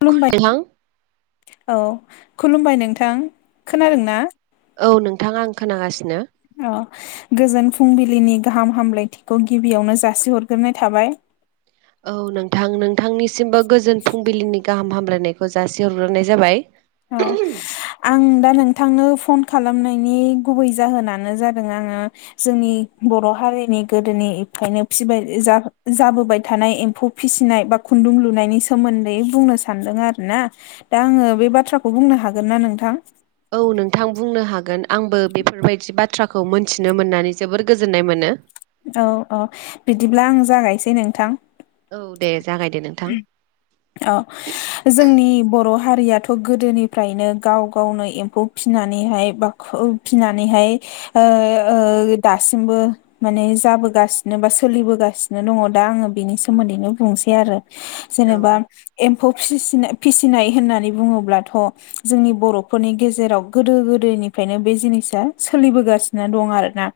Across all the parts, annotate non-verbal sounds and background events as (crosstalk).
खुलुमबाय नोंथां औ खुलुमबाय नोंथां। खोनादोंना औ नोंथां आं खोनागासिनो औ गोजोन फुंबिलिनि गाहाम हामलायथिखौ गिबियावनो जासिहरग्रोनाय थाबाय औ नोंथां नोंथांनिसिमबो गोजोन फुंबिलिनि गाहाम हामलायनायखौ जासिहरग्रोनाय जाबाय। औ आं दा नोंथांनो फन खालामनायनि गुबै जाहोनानो जादों आङो जोंनि बर' हारिनि गोदोनिफ्रायनो फिबाय जा जाबोबाय थानाय एम्फौ फिसिनाय बा खुन्दुं लुनायनि सोमोन्दै बुंनो सानदों आरोना दा आङो बे बा बाथ्राखौ बुंनो हागोन ना नोंथां? औ नोंथां बुंनो हागोन आंबो बेफोरबायदि बाथ्राखौ मोनथिनो मोननानै जोबोर गोजोननाय मोनो। औ-औ बिदिब्ला आं जागायसै नोंथां। औ दे जागायदो नोंथां औ जोंनि बर' हारियाथ' गोदोनिफ्रायनो गाव गावनो एम्फौ फिनानैहाय बा फिनानैहाय दासिमबो माने जाबोगासिनो बा सोलिबोगासिनो दङ दा आङो बिनि सोमोन्दैनो बुंनोसै आरो औ जेनेबा एम्फौ फिसिनाय होननानै बुङोब्लाथ' जोंनि बर'फोरनि गेजेराव गोदो गोदायनि निफ्रायनो बे जिनिसा सोलिबोगासिनो दं आरोना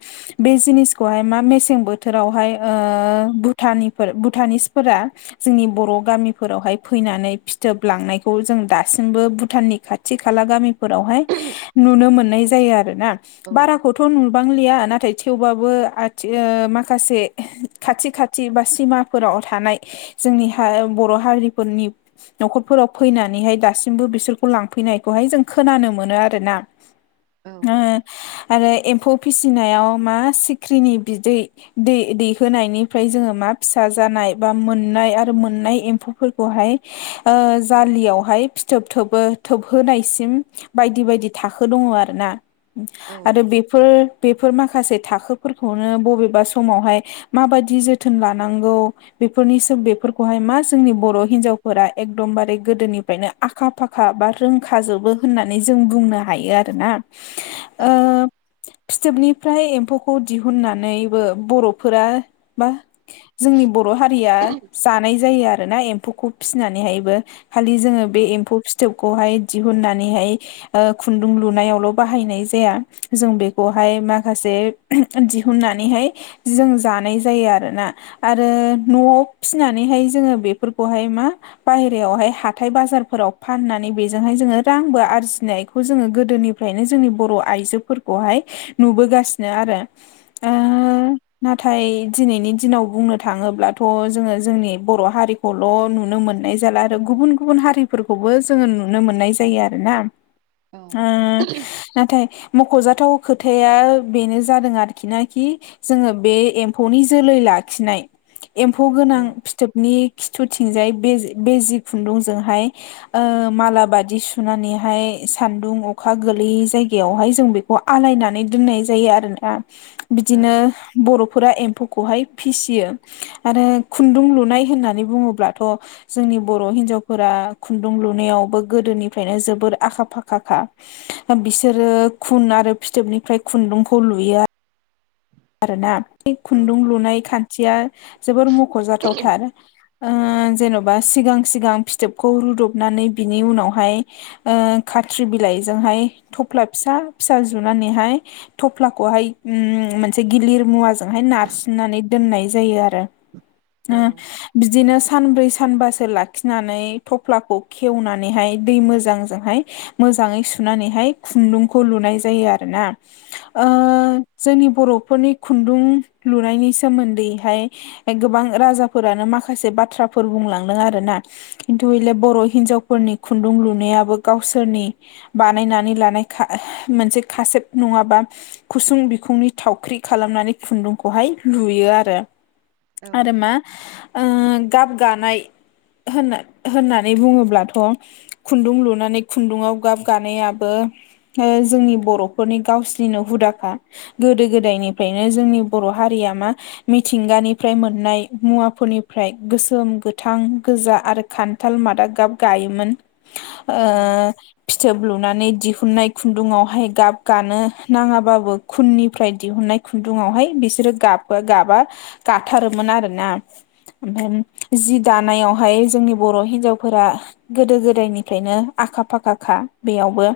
बे जिनिसखौहाय मा मेसें बोथोराव आवहाय ओ भुटानिफोर भुटानिसफोरा जोंनि बर' गामिफोरावहाय फैनानै फिथोब लांनायखौ जों दासिमबो भुटाननि खाथि खाला गामिफोरावहाय नुनो मोननाय जायो आरोना औ बाराखौथ' नुबांलिया नाथाय थेवबो थेवबो माखासे खाथि खाथि बा सिमाफोराव थानाय जोंनि हा बर' हारिफोरनि न'खरफोराव फैनानैहाय दासिमबो बिसोरखौ लांफैनायखौहाय जों खोनानो मोनो आरोना। औ आरो एम्फौ फिसिनायाव मा सिख्रिनि बिदै दै दैहोनायनिफ्राय जोङो मा फिसा जानाय बा मोन मोननाय आरो मोननाय एम्फौफोरखौहाय जालियावहाय फिथोब थोबहो होनायसिम बायदि बायदि थाखो दङ आरोना औ आरो बेफोर बेफोर माखासे थाखोफोरखौनो बबेबा समावहाय माबायदि जोथोन लानांगौ बेफोरनि बेफोरखौहाय मा जोंनि बर' हिनजावफोरा एकदमबारे गोदोनिफ्रायनो आखा फाखा बा रोंखा जोबो होननानै जों बुंनो हायो आरोना। औ फिथोबनिफ्राय एम्फौखौ दिहुननानैबो बर'फोरा बा जोंनि बर' हारिया जानाय जायो आरोना एम्फौखौ फिसिनानैहायबो। खालि जोङो बे एम्फौ फिथोबखौहाय दिहुननानैहाय खुन्दुं लुनायावल' बाहायनाय जाया जों बेखौहाय माखासे बे दिहुननानैहाय जों जानाय जायो आरोना आरो न'आव फिनानैहाय जोङो बेफोरखौहाय मा बाहेरायावहाय हाथाय बाजारफोराव फाननानै बेजोंहाय जोङो रांबो आरजिनायखौ जोङो गोदोनिफ्रायनो जोंनि बर' आइजोफोरखौहाय नुबोगासिनो आरो नाथाय दिनैनि दिनाव बुंनो थाङोब्लाथ' जोङो जोंनि बर' हारिखौल' नुनो मोननाय जाला आरो गुबुन गुबुन हारिफोरखौबो जोङो नुनो मोनो मोननाय जायो आरोना औ नाथाय मख'जाथाव खोथाया बेनो जादों आरोखिनाखि जोङो बे एम्फौनि जोलै जोलै लाखिनाय एम्फौ गोनां औ फिथोबनि खिथुथिंजाय बे बेजि खुन्दुंजोंहाय मालाबादि सुनानैहाय सान्दुं अखा गोलैयै जायगायावहाय जों बेखौ आलायनानै दोननाय जायो आरोना औ बिदिनो बर'फोरा एम्फौखौहाय फिसियो। आरो खुन्दुं लुनाय होननानै बुङोब्लाथ' जोंनि बर' हिन्जावफोरा खुन्दुं लुनायाव गोदोनिफ्रायनो जोबोर आखा फाखा खा बिसोरो खुन आरो फिथोबनिफ्राय खुन्दुंखौ लुयो आ रोना बै औ खुन्दुं लुनाय खान्थिया जोबोर मख'जाथावथार ओ जेन'बा सिगां सिगां फिथोबखौ रुदनानै बिनि उनावहाय ओ खाखि बिइ बेजोंहाय थफ्ला फिसा-फिसा जुनानैहाय थफ्लाखौहाय उम मोन मनसे गिलिर मुवाजोंहाय नारसिननानै दोननाय जायो आरो उम बिदिनो सानब्रै सानबासो लाखिनानै थफ्लाखौ खेवनानैहाय दै मोजांजोंहाय मो जाङै सुनानैहाय खुन्दुंखौ लुनाय जायो आरोना ओ जोंनि बर' फोरनि खुन्दुं लुनायनि सोमोन्दैहाय गोबां राजाफोरानो माखासे बाथ्रा फोर बुंलांदों आरो ना खिन्थु बेले बर' हिनजावफोरनि खुन्दुं लुनायाबो गावसोरनि बानायनानै लानाय खा मोनसे खासेब नङाबा खुसुं बिखुंनि थावख्रि खालामनानै खुन्दुंखौहाय लुयो आरो आरो मा ओ गाब गानाय होनना होननानै बुङोब्लाथ' खुन्दुं लुनानै खुन्दुआव गाब गानायाबो जोंनि बर'फोरनि गावसोरनो हुदाखा गोदो गोदायनि फ्रायनो जोंनि बर' हारिया मा मिथिंगानिफ्राय मोननाय मुवाफोरनिफ्राय गोसोम गोथां गोजा आरो खान्थाल मादा गाब गायोमोन। ओ फिथोब लु नानै दिहुननाय खुन्दुंङावहाय गाब गानो नाङाबाबो खुननिफ्राय दिहुननाय खुन्दुंङावहाय बिसोरो गाबो गाबा गाथारोमोन आरोना ओमफ्राय जि दानायावहाय जोंनि बर' हिनजावफोरा गोदो गोदायनिफ्रायनो आ आखा फाखाखा बेयावबो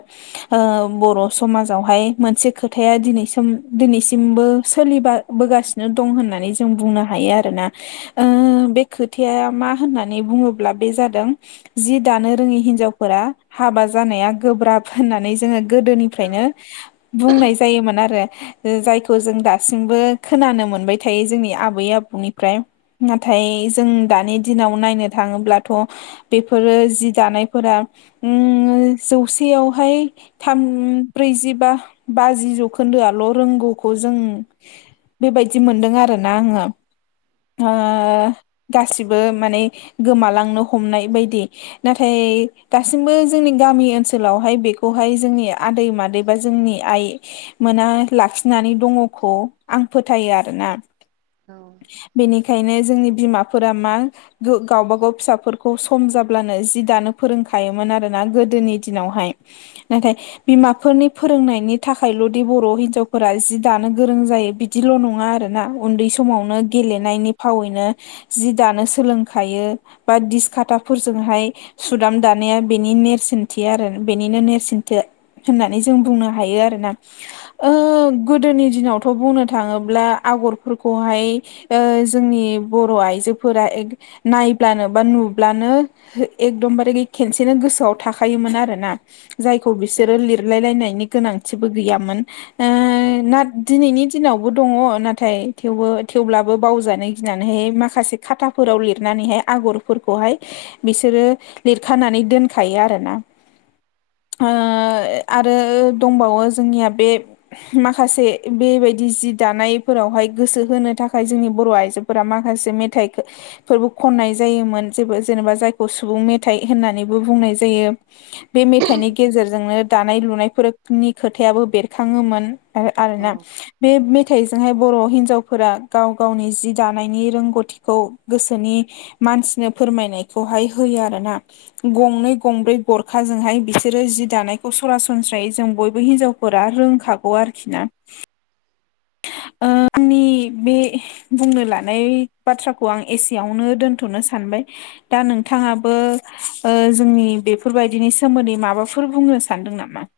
ओ बर' समाजावहाय मोनसे खोथाया दिनैसम दोनैसि मबो सोलिबा बोगासिनो दं होननानै जों बुंनो हायो आरोना ओ बे खो खोथाया मा होननानै बुङोब्ला बे जादों जि दानो रोङै हिनजावफोरा हाबा जानाय नाया गोब्रहोनानै जोङो दोनिफ्रायनो बुंनाय जायोमोन आरो जायखौ खौ जों दासिमबो खोनानो मोनबाय थायो जोंनि आबै आबौनिफ्राय नाथाय जों दानि दिनाव नायनो थाङोब्लाथ' बेफोरो जि दानायफोरा उम जौसेयावहाय थाम ब्रैजिबा बाजि जौखोन दोआल' रोंगौखौ जों बेबायदि मोनदों आरोना आङो ओ गासिबो माने गोमालांनो हमनाय बायदि नाथाय बे दासिमबो जोंनि गामि ओनसोलावहाय बेखौहाय जोंनि आदै मादै बा जोंनि आइ मोना लाखि खिनानै दङखौ आं फोथायो आरोना बेनिखायनो जोंनि बिमाफोरा मा गावबा गाव फिसाफोरखौ सम जाब्लानो जि दानो फोरोंखायोमोन आरोना गोदोनि दिनावहाय नाथाय बिमाफोरनि फोरोंनायनि थाखायल'दि बर' हिनजाव फोरा जि दानो गोरों जायो बिदिल' नङा आरोना उन्दै समावनो गेलेनायनि फावैनो जि दानो सोलोंखायो बा दिसकथाफोरजोंहाय सुदाम दानाया बेनि नेरसोनथि आरो बेनिनो नेरसोनथि होननानै जों बुंनो हायो आरोना ओ गोदोनि दिनावथ' बुंनो थाङोब्ला आगरफोरखौहाय ओ जोंनि बर'आइ जोफोरा एक नायब्लानो बा नुब्लानो एकदमबारे खेसेनो गोसोआव था खायोमोन आरोना जायखौ बिसोरो लिरलायनायनि गोनांथिबो गैयामोन ओ दिनैनि दिनावबो दङ नाथायबो थेवब्लाबो बावजानो गिनानैहाय माखा से खाथाफोराव लिरनानैहाय आगरफोरखौहाय बिसोरो लिरखानानै दोनखायो आरो ना ओ आरो दंबावो जोंनिया बे माखासे बेबायदि जि दानायफोरावहाय गोसो होनो थाखाय जोंनि बर' आइजोफोरा माखासे मेथाइफोरबो खननाय जायोमोन जेबो जेनेबा जायखौ सुबुं मेथाइ होननानैबो बुंनाय जायो। बे मेथाइनि गेजेरजोंनो दानाय लुनायफोरनि खोथायाबो बेरखाङोमोन। आरोना बे थाइ जोंहाय बर' हिनजावफोरा गाव गावनि जि दानायनि रोंगौथिखौ गोसोनि मानसिनो फोरमायनायखौहाय होयो आरो ना गंनै गंब्रै गरखाजोंहाय बिसोरो जि दानायखौ सरासनस्रायै जों बयबो हिनजावफोरा रोंखागौ आरोखि ना (inaudible) ओ आंनि बे बुंनो लानाय बाथ्राखौ आं एसेयावनो दोनथ'नो सान बाय दा नोंथाङाबो ओ जोंनि बेफोरबायदिनि सोमोन्दै माबाफोर बुंनो सा नदों नामा?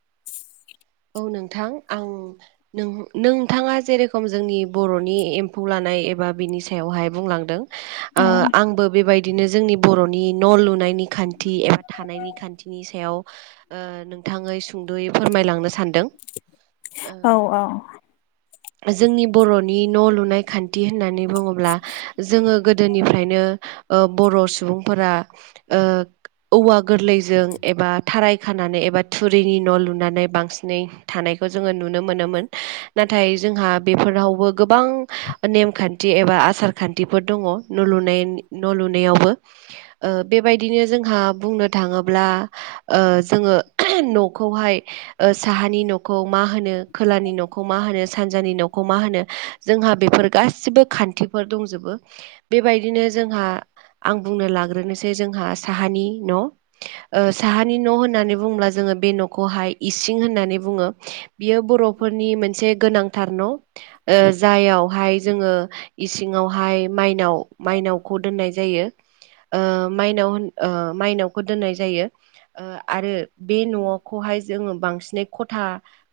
नोंथां आं नोंथाङा जेरेखम जोंनि बर'नि एमफौ लानाय एबा बिनि सायावहाय बुंलांदों ओ औ आंबो बे बाय दिनो जोंनि बर'नि न' लुनायनि खान्थि एबा थानायनि खान्थिनि सायाव ओ गोथाङै सुंद'यै फोरमायलांनो सानदों। ओ औ औ जोंनि बर'नि न' लुनाय खान्थि होननानै बुङोब्ला जोङो गोदोनिफ्रायनो ओ बर' सुबुंफोरा ओ औवा गोरलैजों एबा थाराइ खानानै एबा थुरिनि न' लुनानै बांसिन नै थानायखौ जोङो नुनो मोनोमोन नाथाय जोंहा बेफोरावबो गोबां माने नेमखान्थि एबा आसान आसार खान्थिफोर दंङ न' लुने न' लुनायावबो ओ बे बाय दिनो जोंहा बुंनो थाङोब्ला जोङो न'खौहाय साहानि न'खौ मा होनो खोलानि न'खौ मा होनो सानजानि न'खौ मा होनो जोंहा बे फोर गासिबो खान्थिफोर दंजोबो बेबायदिनो जोंहा आं बुंनो लाग्रोनोसै जोंहा साहानि न' ओ साहानि न' होननानै बुंब्ला जो ङो बे न'खौहाय इसिं होननानै बुङो बियो बर'फोरनि मोनसे गोनांथार न' ओ जायाव हाय जोङो इसिङावहाय मायनाव माइनावखौ दोननाय जायो। माइनाव होन माइनावखौ दोननाय जायो आरो बे न'खौहाय जोङो बांसिनै खथा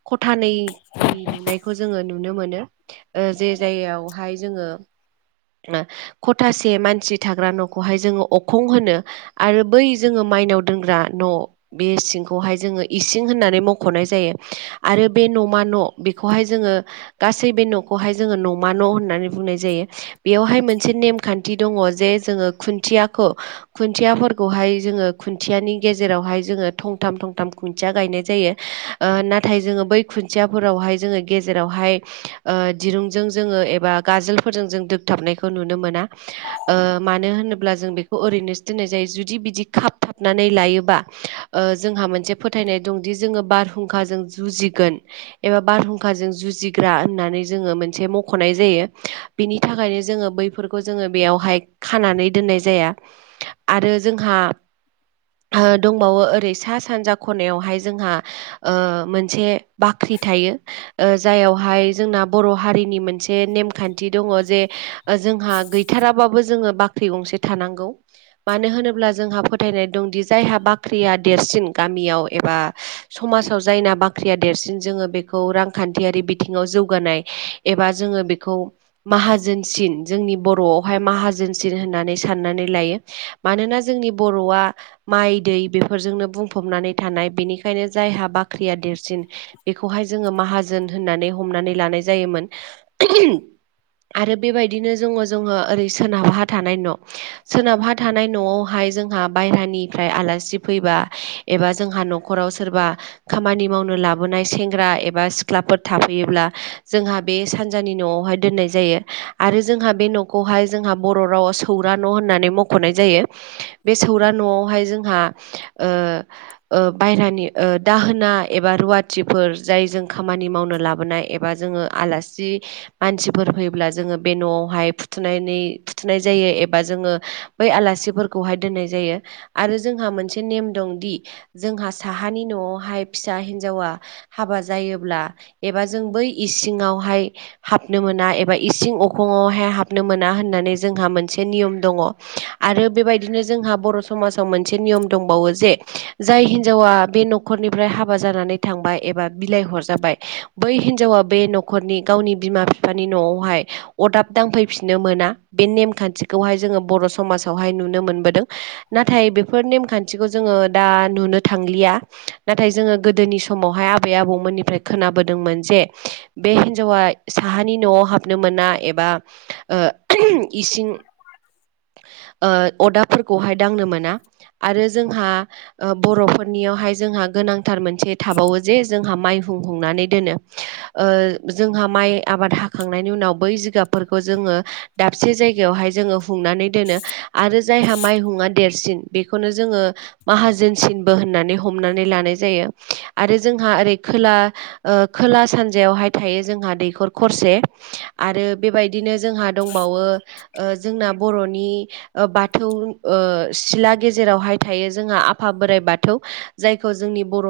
खथानैनि लुनायखौ जोङो नुनो मोननो जे जायगायावहाय जोङो ओ खथासे मानसि थाग्रा न'खौहाय जोङो अखं होनो आरो बै जोङो माइनाव दोनग्रा न' बे सिंखौहाय जोङो इसिं होननानै मख'नाय जायो आरो बे न'मा न' बेखौहाय जोङो गासै बे न' खौहाय जोङो न'मा न' होननानै बुंनाय जायो बेयावहाय मोनसे नेमखान्थि दङ जे जोङो खुनथि खुन्याखौ खुन्थियाफोरखौहाय जोङो खुन्थियानि गेजेरावहाय जोङो थंथाम थंथाम खुन्थिया गायनाय जायो ओ नाथाय जोङो बै खुन्थियाफोरावहाय जोङो गेजेरावहाय ओ दिरुंजों जोङो एबा गाजोलफोरजों जों दोगथाबनायखौ नुनो मोना मानो होनो ब्ला जों बेखौहाय ओरैनो सो दोन्नाय जायो जुदि बिदि खाबथाबनानै लायोब्ला ओ जोंहा मोनसे फोथायनाय दंदि जोङो बारहुंखाजों जुजिगोन एबा बारहुंखाजों जुजिग्रा होननानै जोङो मोनसे मख'नाय जायो बिनि थाखायनो जोङो बैफोरखौ जोङो बेयावहाय खानानै दोन दोननाय जाया आरो जोंहा ओरै सा‌ सानजा ख' ख'नायावहाय जोंहा ओ मोनसे बाख्रि थायो जायावहाय जोंना बर' हारिनि मोनसे नेमखान्थि दङ जे जोंहा गैथाराबाबो जों जोङो बाख्रि गंसे थानांगौ मानो होनोब्ला जोंहा फोथायनाय दंदि जायहा बाख्रिया देरसिन गामियाव एबा समाजाव जायना बाख्रिया देरसिन जोङो बेखौ रांखान्थियारि बिथिङाव जों जौगानाय एबा जोङो बेखौ माहाजोनसिन जोंनि बर'आवहाय माहाजोनसिन होननानै सनानै लायो मानोना जोंनि बर'आ माइ दै बेफोरजोंनो बुं फबनानै थानाय बेनिखायनो जायहा बाख्रिया देरसिन बेखौहाय जोङो माहाजोन होननानै हमनानै लानाय जायोमोन। आरो बेबायदिनो जोङो जोङो ओरै सोनाबहा थानाय न' सोनाबहा थानाय न'आवहाय जोंहा बायेरानिनिफ्राय आलासि फैयोबा। एबा जोंहा न'खराव सोरबा खामानि मावनो लाबोनाय सेंग्रा एबा सिख्लाफोर थाफैयोब्ला जोंहा बे सानजानि न'आवहाय दोननाय जायो आरो जोंहा बे न'खौहाय जोंहा बर' राव सौरा न' होननानै मख'नाय जायो बे सौरा न'आवहाय जोंहा ओ ओ बायहेरानि ओ दाहोना एबा रुवाथिफोर जाय जों खामानि मावनो लाबोनाय एबा जोङो आलासि मानसिफोर फैयोब्ला जोङो बे न'आवहाय फुथुनानै फुथुनाय जायो। जायो एबा जोङो बै आलासिफोरखौहाय दोननाय जायो आरो जोंहा मोनसे नेम दं दि जोंहा साहानि न'आवहाय फिसा हिनजावा हाबा जायोब्ला एबा जों बै बे इसिंङावहाय हाबनो मोना एबा इसिं अखङावहाय हाबनो मोना होननानै जोंहा मोन मोनसे नियम दंङ' आरो बेबायदिनो जोंहा बर' समाव मोनसे नियम दंबावो जे जाय हिनजावा बे न'खरनिफ्राय हाबा जानानै थांबाय एबा बिलाइ हरजाबाय बै हिनजावा बे न'खरनि गावनि बिमा बिफानि न'आवहाय अदाब दांफैफिननो मोना बे नेमखान्थि खौहाय जोङो बर' समाजावहाय नुनो मोनबोदों। नाथाय बेफोर नेमखान्थिखौ जोङो दा नुनो थांलिया नाथाय जोङो गोदोनि समावहाय आबै आबौमोननिफ्राय खोनाबोदोंमोन जे बे हिनजावा साहानि न'आव हाबनो मोना एबा ओ इसिं (inaudible) ओ अदाबफोरखौहाय दांनो मोना आरो जोंहा बर'फोरनियावहाय जोंहा गोनांथार मोनसे थाबावो जे जोंहा माइ हुंनानै दोनो ओ जोंहा माइ आबाद हाखांनायनि उनाव बै जिगाबफोरखौ जों दाबसे जायगायावहाय जोङो हुंनानै दोनो आरो जायहा माइहुंआ देरसिन बेखौनो जोंङो माहा जोनसिनबो होननानै हमनानै लानाय जायो आरो जोंहा ओरै खोला ओ खोला सानजायावहाय थायो जोंहा दैखर खरसे आरो बेबायदिनो जोंहा दंबावो ओ जोंना बर'नि बाथौ ओ सिला गेजेरावहाय थायो जोंहा आफा बोराइ बाथौ जायखौ जोंनि बर'।